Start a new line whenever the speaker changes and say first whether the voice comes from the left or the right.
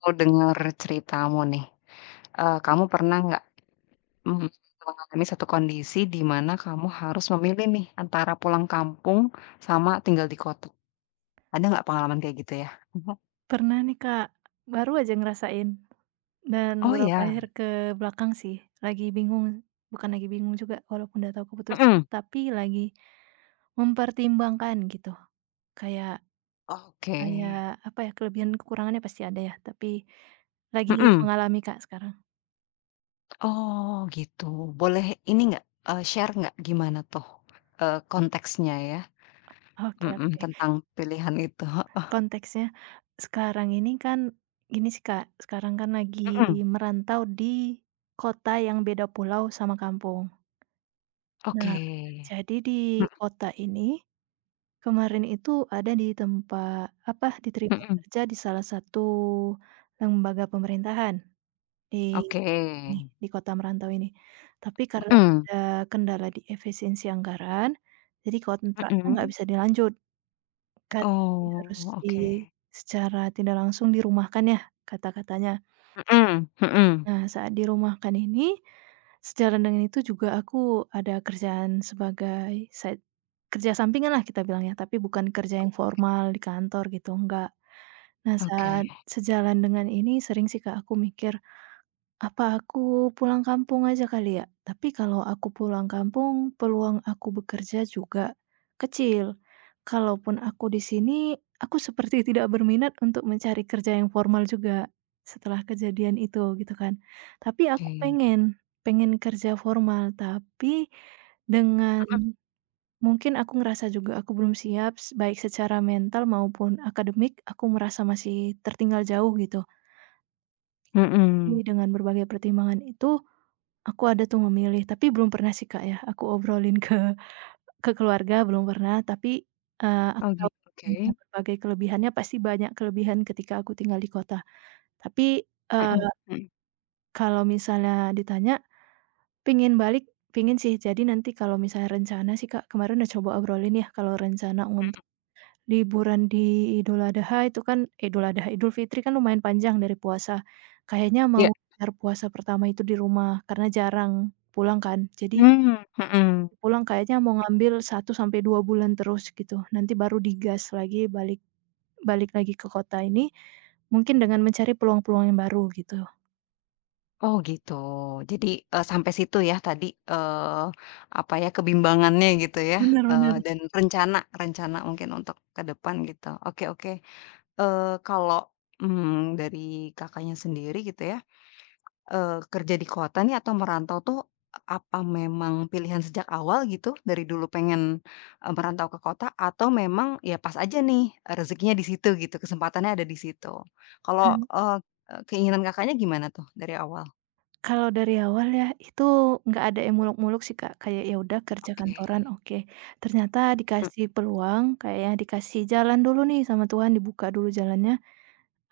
left: Aku denger ceritamu nih, kamu pernah nggak, mmm, mengalami satu kondisi di mana kamu harus memilih nih antara pulang kampung sama tinggal di kota? Ada nggak pengalaman kayak gitu ya? Mhm,
right: Pernah nih, Kak, baru aja ngerasain dan
left: oh
right: beberapa akhir
left: ya?
right: ke belakang sih lagi bingung, bukan lagi bingung juga walaupun udah tahu keputusan
left: Mhm,
right: tapi lagi mempertimbangkan gitu. Kayak
left: oke,
right: kayak apa ya, kelebihan kekurangannya pasti ada ya, tapi lagi
left: mhm,
right: mengalami, Kak, sekarang.
left: oh gitu. Boleh ini nggak, share nggak gimana tuh, konteksnya ya?
right: Oke
left: Mhm,
right: oke,
left: tentang pilihan itu, heeh,
right: konteksnya sekarang ini kan gini sih, Kak, sekarang kan lagi
left: mhm,
right: merantau di kota yang beda pulau sama kampung. Nah,
left: oke,
right: jadi di
left: mhm
right: kota ini kemarin itu ada di tempat apa, diterima
left: mhm,
right: kerja di salah satu lembaga pemerintahan di
left: oke,
right: nih, di kota merantau ini. Tapi karena
left: mhm,
right: ada kendala di efisiensi anggaran, jadi kontraknya nggak
left: mhm.
right: bisa dilanjut kan, jadi harus
left: Oh, oke.
right: secara tidak langsung dirumahkan ya kata-katanya.
left: Mhm mhm.
right: Nah, saat dirumahkan ini, sejalan dengan itu juga aku ada kerjaan sebagai kerja sampingan lah kita bilangnya, tapi bukan kerja yang formal di kantor gitu, enggak. Nah, saat
left: Oke
right: sejalan dengan ini sering sih Kak aku mikir, apa aku pulang kampung aja kali ya? Tapi kalau aku pulang kampung, peluang aku bekerja juga kecil. Kalaupun aku di sini, aku seperti tidak berminat untuk mencari kerja yang formal juga setelah kejadian itu gitu kan. Tapi aku
left: oke.
right: pengen kerja formal, tapi dengan mungkin aku ngerasa juga aku belum siap baik secara mental maupun akademik aku merasa masih tertinggal jauh gitu.
left: Mhm
right: Jadi
left: mhm.
right: dengan berbagai pertimbangan itu aku ada tuh memilih, tapi belum pernah sih, Kak, ya, aku obrolin ke keluarga belum pernah, tapi, aku
left: Oh
right: tahu
left: gitu, oke.
right: dengan berbagai kelebihannya, pasti banyak kelebihan ketika aku tinggal di kota. Tapi,
left: Mhm
right: eee,
left: mhm
right: kalau misalnya ditanya, pengen balik, pengen sih. Jadi nanti kalau misalnya rencana sih, Kak, kemarin udah coba obrolin ya, kalau rencana untuk
left: mhm.
right: liburan di Idul Adha itu kan eh, Idul Adha, Idul Fitri kan lumayan panjang dari puasa. Kayaknya
left: Iya.
right: mau ngejar puasa pertama itu di rumah, karena jarang pulang kan. Jadi
left: Mmm, mhm.
right: pulang kayaknya mau ngambil 1 sampai 2 bulan terus gitu, nanti baru digas lagi balik balik lagi ke kota ini, mungkin dengan mencari peluang-peluang yang baru gitu.
left: Oh gitu. Jadi, sampai situ ya tadi, apa ya, kebimbangannya gitu ya,
right: Bener bener.
left: dan rencana rencana mungkin untuk ke depan gitu. Oke oke. Kalau, dari Kakaknya sendiri gitu ya, kerja di kota nih atau merantau tuh, apa memang pilihan sejak awal gitu, dari dulu pengen, merantau ke kota atau memang ya pas aja nih, rezekinya di situ gitu, kesempatannya ada di situ? Kalau,
right: Mmm,
left: eee eee, keinginan Kakaknya gimana tuh dari awal?
right: Kalau dari awal ya itu nggak ada yang muluk-muluk sih Kak, kayak ya udah kerja
left: Oke,
right: kantoran oke, ternyata
left: mmm,
right: dikasih peluang kayaknya dikasih jalan dulu nih sama Tuhan, dibuka dulu jalannya,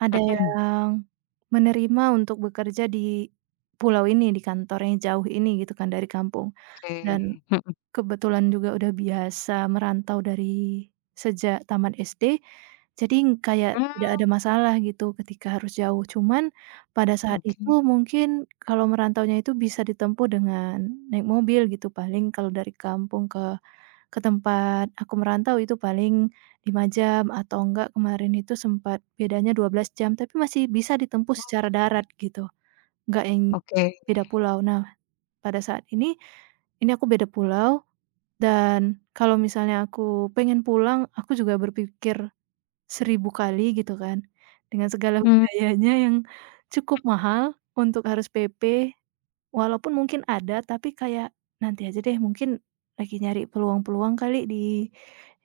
right: ada yang
left: mhm,
right: menerima untuk bekerja di pulau ini, di kantor yang jauh ini gitu kan dari kampung
left: oke,
right: dan
left: mhm,
right: kebetulan juga udah biasa merantau dari sejak taman SD, jadi kayak tidak
left: mmm,
right: ada masalah gitu ketika harus jauh. Cuman pada saat itu
left: oke.
right: mungkin kalau merantaunya itu bisa ditempuh dengan naik mobil gitu, paling kalau dari kampung ke tempat aku merantau itu paling 5 jam atau enggak kemarin itu sempat bedanya 12 jam, tapi masih bisa ditempuh
left: Oh,
right: secara
left: seru ya.
right: darat gitu, enggak yang
left: Oke,
right: beda pulau. Nah, pada saat ini aku beda pulau dan kalau misalnya aku pengen pulang, aku juga berpikir 1.000 kali gitu kan, dengan segala
left: mmm.
right: biayanya yang cukup mahal untuk harus PP, walaupun mungkin ada, tapi kayak, "Nanti aja deh, mungkin lagi nyari peluang-peluang kali di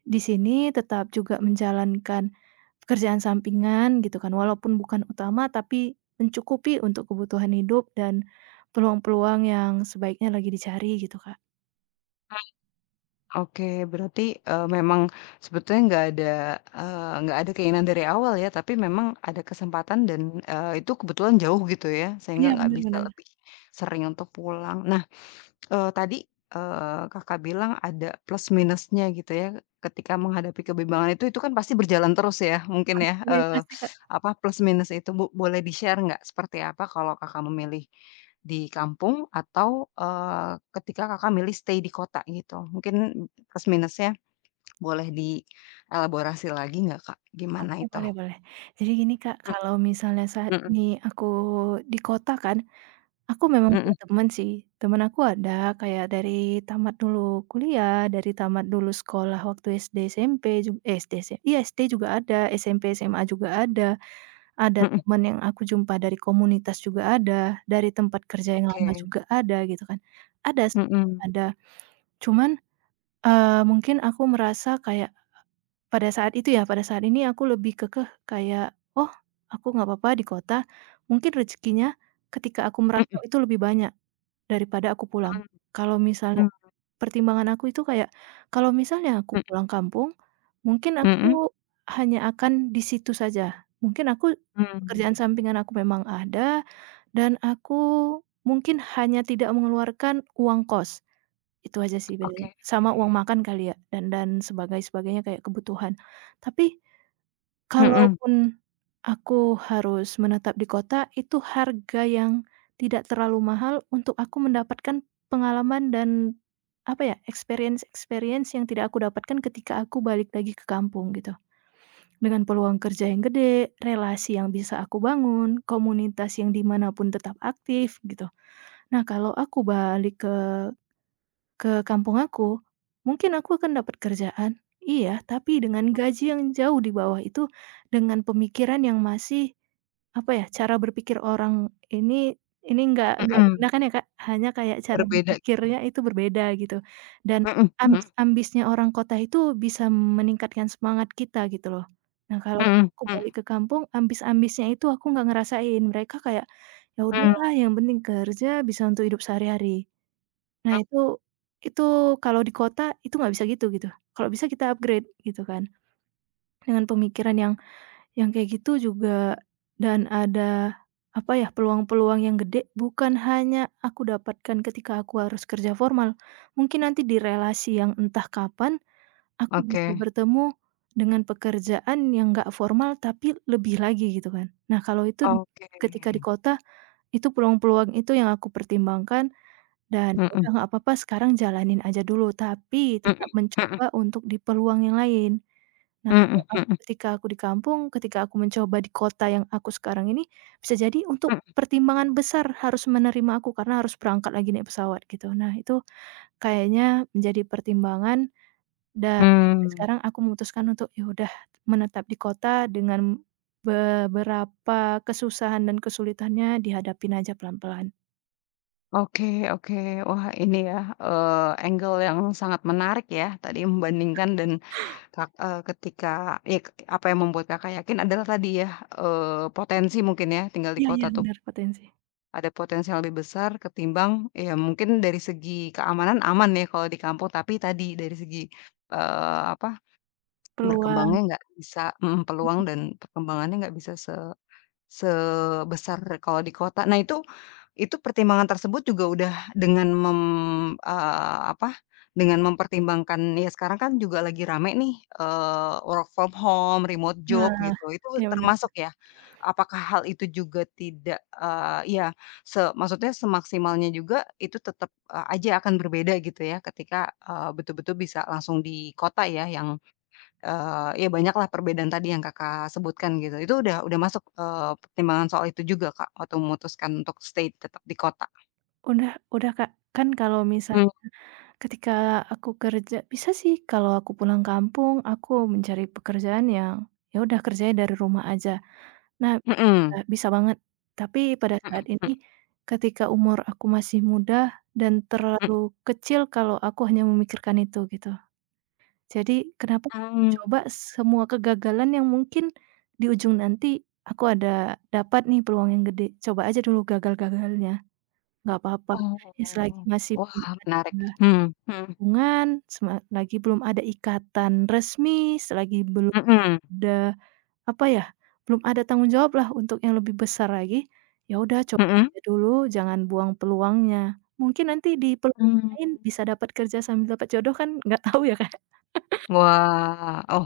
right: sini," tetap juga menjalankan pekerjaan sampingan gitu kan, walaupun bukan utama, tapi mencukupi untuk kebutuhan hidup dan peluang-peluang yang sebaiknya lagi dicari gitu, Kak.
left: Oke, berarti, memang sebetulnya nggak ada keinginan dari awal ya, tapi memang ada kesempatan dan, itu kebetulan jauh gitu ya, sehingga
right: Iya,
left: nggak
right: bener
left: bisa
right: bener.
left: lebih sering untuk pulang. Nah, tadi, Kakak bilang ada plus minusnya gitu ya, ketika menghadapi kebimbangan itu kan pasti berjalan terus ya, mungkin ya,
right: Pasti pasti, Kak.
left: apa, plus minus itu. Boleh di-share nggak seperti apa kalau Kakak memilih di kampung atau, ketika Kakak milih stay di kota gitu? Mungkin plus minusnya boleh dielaborasi lagi nggak, Kak?
right: Oke,
left: Gimana itu?
right: boleh boleh. Jadi gini, Kak,
left: Mhm
right: kalau misalnya saat
left: mhm
right: ini aku di kota kan, aku memang punya
left: mhm
right: teman sih. Temen aku ada kayak dari tamat dulu kuliah, dari tamat dulu sekolah waktu SD, SMP, SD sih, iya SD juga ada, SMP, SMA juga ada. Ada
left: mhm.
right: teman yang aku jumpa dari komunitas juga ada, dari tempat kerja yang lama
left: Oke,
right: juga ada gitu kan. Ada,
left: mhm,
right: ada. Cuman, mungkin aku merasa kayak pada saat itu ya, pada saat ini aku lebih kekeh kayak, "Oh, aku nggak apa-apa di kota." Mungkin rezekinya ketika aku merantau
left: mhm
right: itu lebih banyak daripada aku pulang.
left: mhm,
right: Kalau misalnya
left: mmm,
right: pertimbangan aku itu kayak, kalau misalnya aku
left: mhm
right: pulang kampung, mungkin
left: mhm,
right: aku hanya akan di situ saja. Mungkin aku pekerjaan
left: mmm,
right: sampingan aku memang ada dan aku mungkin hanya tidak mengeluarkan uang kos, itu aja sih bedanya.
left: oke,
right: Sama uang makan kali ya dan sebagainya kayak kebutuhan. Tapi
left: mhm
right: kalaupun aku harus menetap di kota, itu harga yang tidak terlalu mahal untuk aku mendapatkan pengalaman dan, apa ya, experience-experience yang tidak aku dapatkan ketika aku balik lagi ke kampung, gitu. Dengan peluang kerja yang gede, relasi yang bisa aku bangun, komunitas yang di mana pun tetap aktif, gitu. Nah, kalau aku balik ke kampung aku? Mungkin aku akan dapat kerjaan, iya, tapi dengan gaji yang jauh di bawah itu, dengan pemikiran yang masih, apa ya, cara berpikir orang ini nggak
left: mhm,
right: merendahkan ya, Kak, hanya kayak cara
left: berbeda gitu,
right: berpikirnya itu berbeda gitu, dan
left: mhm mhm
right: ambis-ambisnya orang kota itu bisa meningkatkan semangat kita gitu loh. Nah, kalau
left: mhm
right: aku
left: mhm
right: balik ke kampung, ambis-ambisnya itu aku nggak ngerasain, mereka kayak, "Ya
left: mhm,
right: udahlah yang penting kerja bisa untuk hidup sehari-hari." Nah itu kalau di kota itu nggak bisa gitu, gitu. Kalau bisa kita upgrade gitu kan, dengan pemikiran yang kayak gitu juga dan ada, apa ya, peluang-peluang yang gede bukan hanya aku dapatkan ketika aku harus kerja formal, mungkin nanti di relasi yang entah kapan aku
left: oke
right: bisa bertemu dengan pekerjaan yang nggak formal tapi lebih lagi gitu kan. Nah kalau itu
left: oke,
right: ketika di kota, itu peluang-peluang itu yang aku pertimbangkan dan ya udah
left: mhm
right: nggak apa-apa sekarang jalanin aja dulu, tapi
left: mhm
right: tetap
left: mhm
right: mencoba untuk di peluang yang lain. Nah, kalau
left: mhm
right: aku
left: mhm
right: ketika aku di kampung, ketika aku mencoba di kota yang aku sekarang ini, bisa jadi untuk
left: mhm,
right: pertimbangan besar harus menerima aku karena harus berangkat lagi naik pesawat gitu. Nah, itu kayaknya menjadi pertimbangan dan sampai
left: mmm,
right: sekarang aku memutuskan untuk ya udah menetap di kota dengan beberapa kesusahan dan kesulitannya dihadapin aja pelan-pelan.
left: oke oke. Wah ini ya, angle yang sangat menarik ya, tadi membandingkan dan Kak, ketika ya k apa yang membuat Kakak yakin adalah tadi ya, potensi mungkin ya tinggal di
right: Iya
left: kota
right: iya
left: tuh
right: benar potensi.
left: ada potensi yang lebih besar ketimbang ya mungkin dari segi keamanan aman ya kalau di kampung, tapi tadi dari segi, apa,
right: Peluang.
left: berkembangnya nggak bisa peluang dan perkembangannya nggak bisa sebesar kalau di kota. Nah itu pertimbangan tersebut juga udah dengan apa, dengan mempertimbangkan ya sekarang kan juga lagi rame nih, work from home, remote job
right: Nah,
left: gitu, itu
right: iya bener.
left: termasuk ya? Apakah hal itu juga tidak ya maksudnya semaksimalnya juga itu tetap, aja akan berbeda gitu ya ketika, betul-betul bisa langsung di kota ya yang. Ya banyaklah perbedaan tadi yang Kakak sebutkan gitu. Itu udah masuk, pertimbangan soal itu juga, Kak, waktu memutuskan untuk stay tetap di kota?
right: Udah udah, Kak. Kan kalau misal
left: Mmm.
right: ketika aku kerja bisa sih kalau aku pulang kampung, aku mencari pekerjaan yang, ya udah kerjanya dari rumah aja. Nah,
left: Mhm,
right: bisa banget. Tapi pada saat
left: mhm
right: ini,
left: mhm
right: ketika umur aku masih muda dan terlalu
left: mhm.
right: kecil kalau aku hanya memikirkan itu, gitu. Jadi kenapa
left: Mmm,
right: coba semua kegagalan yang mungkin di ujung nanti aku ada dapat nih peluang yang gede, coba aja dulu gagal-gagalnya. Nggak apa-apa, ya selagi
left: oh,
right: masih
left: wah
right: belum ada
left: menarik. Mhm mhm
right: hubungan, selagi belum ada ikatan resmi, selagi belum
left: mhm
right: ada, apa ya, belum ada tanggung jawablah untuk yang lebih besar lagi, ya udah coba
left: mhm.
right: aja dulu, jangan buang peluangnya. Mungkin nanti di peluang lain
left: Mmm.
right: bisa dapat kerja sambil dapat jodoh kan nggak tahu ya, Kak.
left: Wah, oh.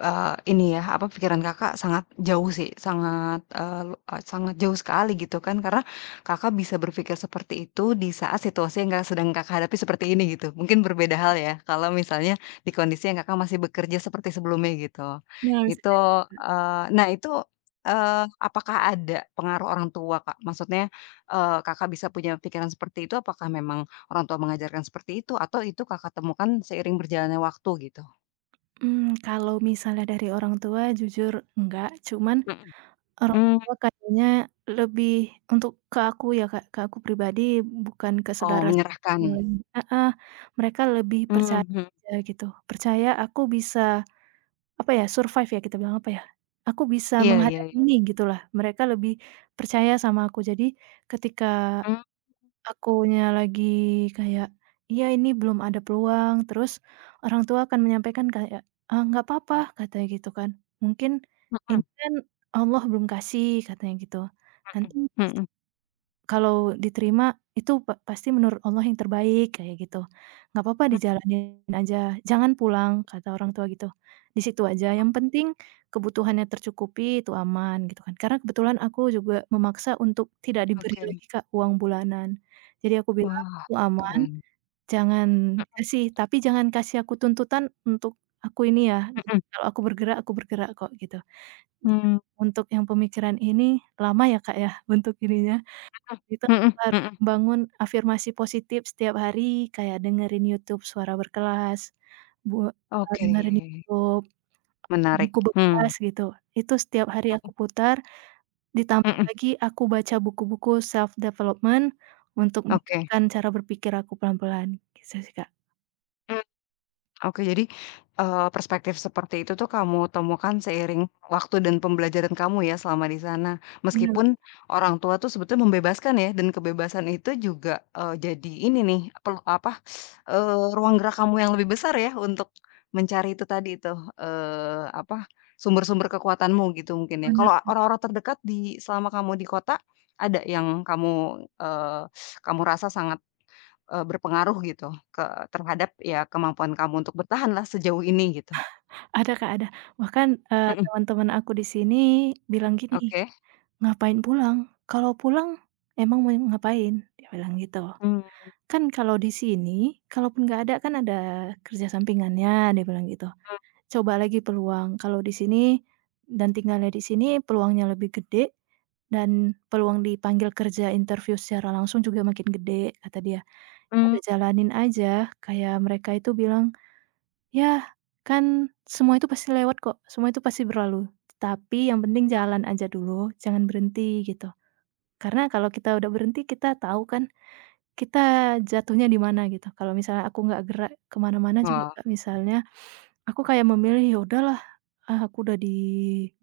left: Ini ya, apa, pikiran Kakak sangat jauh sih, sangat, sangat jauh sekali gitu kan, karena Kakak bisa berpikir seperti itu di saat situasi yang nggak sedang Kakak hadapi seperti ini gitu. Mungkin berbeda hal ya, kalau misalnya di kondisi yang Kakak masih bekerja seperti sebelumnya gitu.
right: Nah, bisa
left: Itu,
right: jadi.
left: nah itu, apakah ada pengaruh orang tua, Kak? Maksudnya, Kakak bisa punya pikiran seperti itu, apakah memang orang tua mengajarkan seperti itu, atau itu Kakak temukan seiring berjalannya waktu gitu?
right: Kalau misalnya dari orang tua jujur enggak, cuman
left: Mhm.
right: orang
left: Mmm.
right: tua kayaknya lebih untuk ke aku ya, Kak, ke aku pribadi bukan ke
left: Oh,
right: saudara
left: menyerahkan.
right: satu lagi. Heeh, mereka lebih percaya
left: Mmm, mhm.
right: aja gitu, percaya aku bisa, apa ya, survive ya kita bilang, apa ya, aku bisa
left: Iya iya
right: menghadapi
left: iya.
right: ini gitulah, mereka lebih percaya sama aku. Jadi ketika
left: Mmm,
right: akunya lagi kayak, "Iya ini belum ada peluang," terus orang tua akan menyampaikan kayak, "ah nggak apa-apa," katanya gitu kan, "mungkin ini
left: mhm
right: kan Allah belum kasih," katanya gitu, "nanti
left: mhm, mhm,
right: kalau diterima, itu pasti menurut Allah yang terbaik," kayak gitu. Nggak apa-apa
left: mmm.
right: dijalanin aja, jangan pulang, kata orang tua gitu. Di situ aja, yang penting kebutuhannya tercukupi, itu aman, gitu kan. Karena kebetulan aku juga memaksa untuk tidak diberi
left: Oke.
right: lagi Kak, uang bulanan. Jadi aku bilang,
left: Wah,
right: "Aku aman,
left: keren.
right: jangan
left: Mhm
right: kasih, tapi jangan kasih aku tuntutan untuk aku ini ya,
left: mhm,
right: kalau aku bergerak kok," gitu.
left: mmm,
right: Untuk yang pemikiran ini, lama ya Kak ya, untuk ininya. Itu
left: mhm
right: aku
left: mhm
right: harus
left: mhm.
right: membangun afirmasi positif setiap hari, kayak dengerin YouTube Suara Berkelas, bu
left: Oke,
right: dengerin YouTube
left: menarik.
right: Buku
left: Mmm,
right: Bekas gitu. Itu setiap hari aku putar,
left: mhm
right: ditambah
left: mhm.
right: lagi aku baca buku-buku self development untuk
left: Oke.
right: meningkatkan cara berpikir aku pelan-pelan, gitu sih, Kak.
left: Oke, jadi, perspektif seperti itu tuh kamu temukan seiring waktu dan pembelajaran kamu ya selama di sana.
right: Bener
left: Meskipun orang tua tuh sebetulnya membebaskan ya dan kebebasan itu juga, jadi ini nih, perlu apa, ruang gerak kamu yang lebih besar ya untuk mencari itu tadi itu apa, sumber-sumber kekuatanmu gitu mungkin ya. Kalau
right: bener,
left: orang-orang terdekat di selama kamu di kota, ada yang kamu rasa sangat berpengaruh gitu ke terhadap ya kemampuan kamu untuk bertahanlah sejauh ini gitu?
right: ada Kak, ada. Bahkan,
left: Mhm,
right: teman-teman aku di sini bilang gini,
left: oke.
right: "Ngapain pulang? Kalau pulang emang mau ngapain?" Dia bilang gitu.
left: Mmm,
right: Kan kalau di sini, kalaupun nggak ada kan ada kerja sampingannya, dia bilang gitu. Coba lagi peluang, kalau di sini dan tinggalnya di sini peluangnya lebih gede dan peluang dipanggil kerja interview secara langsung juga makin gede, kata dia. Ya
left: mhm.
right: udah jalanin aja, kayak mereka itu bilang, "Ya, kan semua itu pasti lewat kok, semua itu pasti berlalu, tapi yang penting jalan aja dulu, jangan berhenti," gitu. Karena kalau kita udah berhenti, kita tahu kan kita jatuhnya di mana gitu, kalau misalnya aku nggak gerak kemana mana juga,
left: Wah,
right: Kak, misalnya, aku kayak memilih, "Ya udah lah Ah, aku udah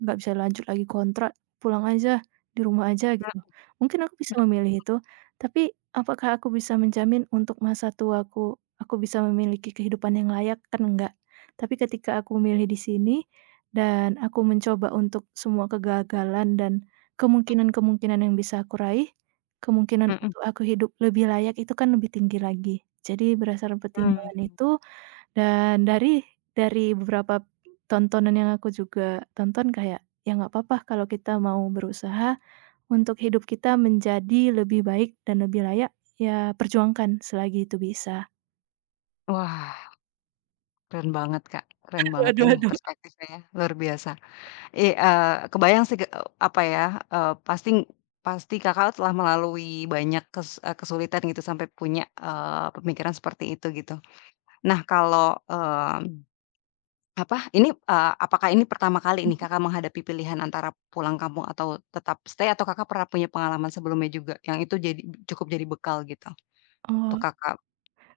right: nggak bisa lanjut lagi kontrak, pulang aja, di rumah aja gitu."
left: mhm
right: Mungkin aku bisa memilih itu, tapi apakah aku bisa menjamin untuk masa tuaku, aku bisa memiliki kehidupan yang layak? Kan enggak. Tapi ketika aku memilih di sini, dan aku mencoba untuk semua kegagalan dan kemungkinan-kemungkinan yang bisa aku raih, kemungkinan
left: mhm
right: untuk aku hidup lebih layak itu kan lebih tinggi lagi. Jadi berdasarkan pertimbangan
left: mhm.
right: itu dan dari beberapa tontonan yang aku juga tonton kayak, ya nggak apa-apa kalau kita mau berusaha untuk hidup kita menjadi lebih baik dan lebih layak, ya perjuangkan selagi itu bisa.
left: Wah, keren banget, Kak, keren banget
right: Aduh
left: ini
right: aduh aduh.
left: perspektifnya ya, luar biasa. Kebayang sih, apa ya, pasti pasti Kakak telah melalui banyak kesulitan gitu sampai punya, pemikiran seperti itu gitu. Nah kalau, mmm Apa? Ini, apakah ini pertama kali nih
right: Mhm.
left: Kakak menghadapi pilihan antara pulang kampung atau tetap stay atau Kakak pernah punya pengalaman sebelumnya juga yang itu jadi cukup jadi bekal gitu
right: Oh,
left: untuk Kakak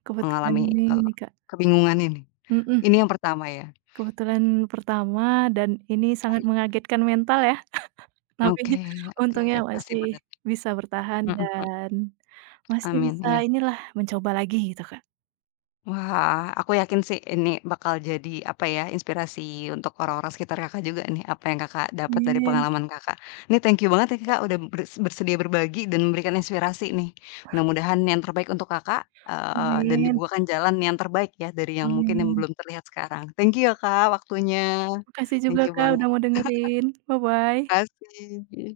right: kebetulan
left: mengalami,
right: ini ini, Kak,
left: kebingungan ini?
right: mhm,
left: Ini yang pertama ya?
right: kebetulan pertama dan ini sangat mengagetkan mental ya,
left: Mhm,
right: tapi
left: oke oke,
right: untungnya
left: pasti
right: masih
left: berat.
right: bisa bertahan
left: Mhm mhm,
right: dan masih
left: amin,
right: bisa
left: iya.
right: inilah mencoba lagi gitu, Kak.
left: Wah, aku yakin sih ini bakal jadi, apa ya, inspirasi untuk orang-orang sekitar Kakak juga nih, apa yang Kakak dapat dari
right: Amin.
left: pengalaman Kakak. Ini thank you banget ya
right: Mas
left: Kakak udah bersedia berbagi dan memberikan inspirasi nih. Mudah-mudahan yang terbaik untuk Kakak, dan
right: amin.
left: dibukakan jalan yang terbaik ya dari yang mungkin yang
right: Amin.
left: belum terlihat sekarang. Thank you ya Kak waktunya.
right: Makasih juga
left: Thank you
right: Kak,
left: banget.
right: udah mau dengerin. Bye-bye.
left: Terima kasih.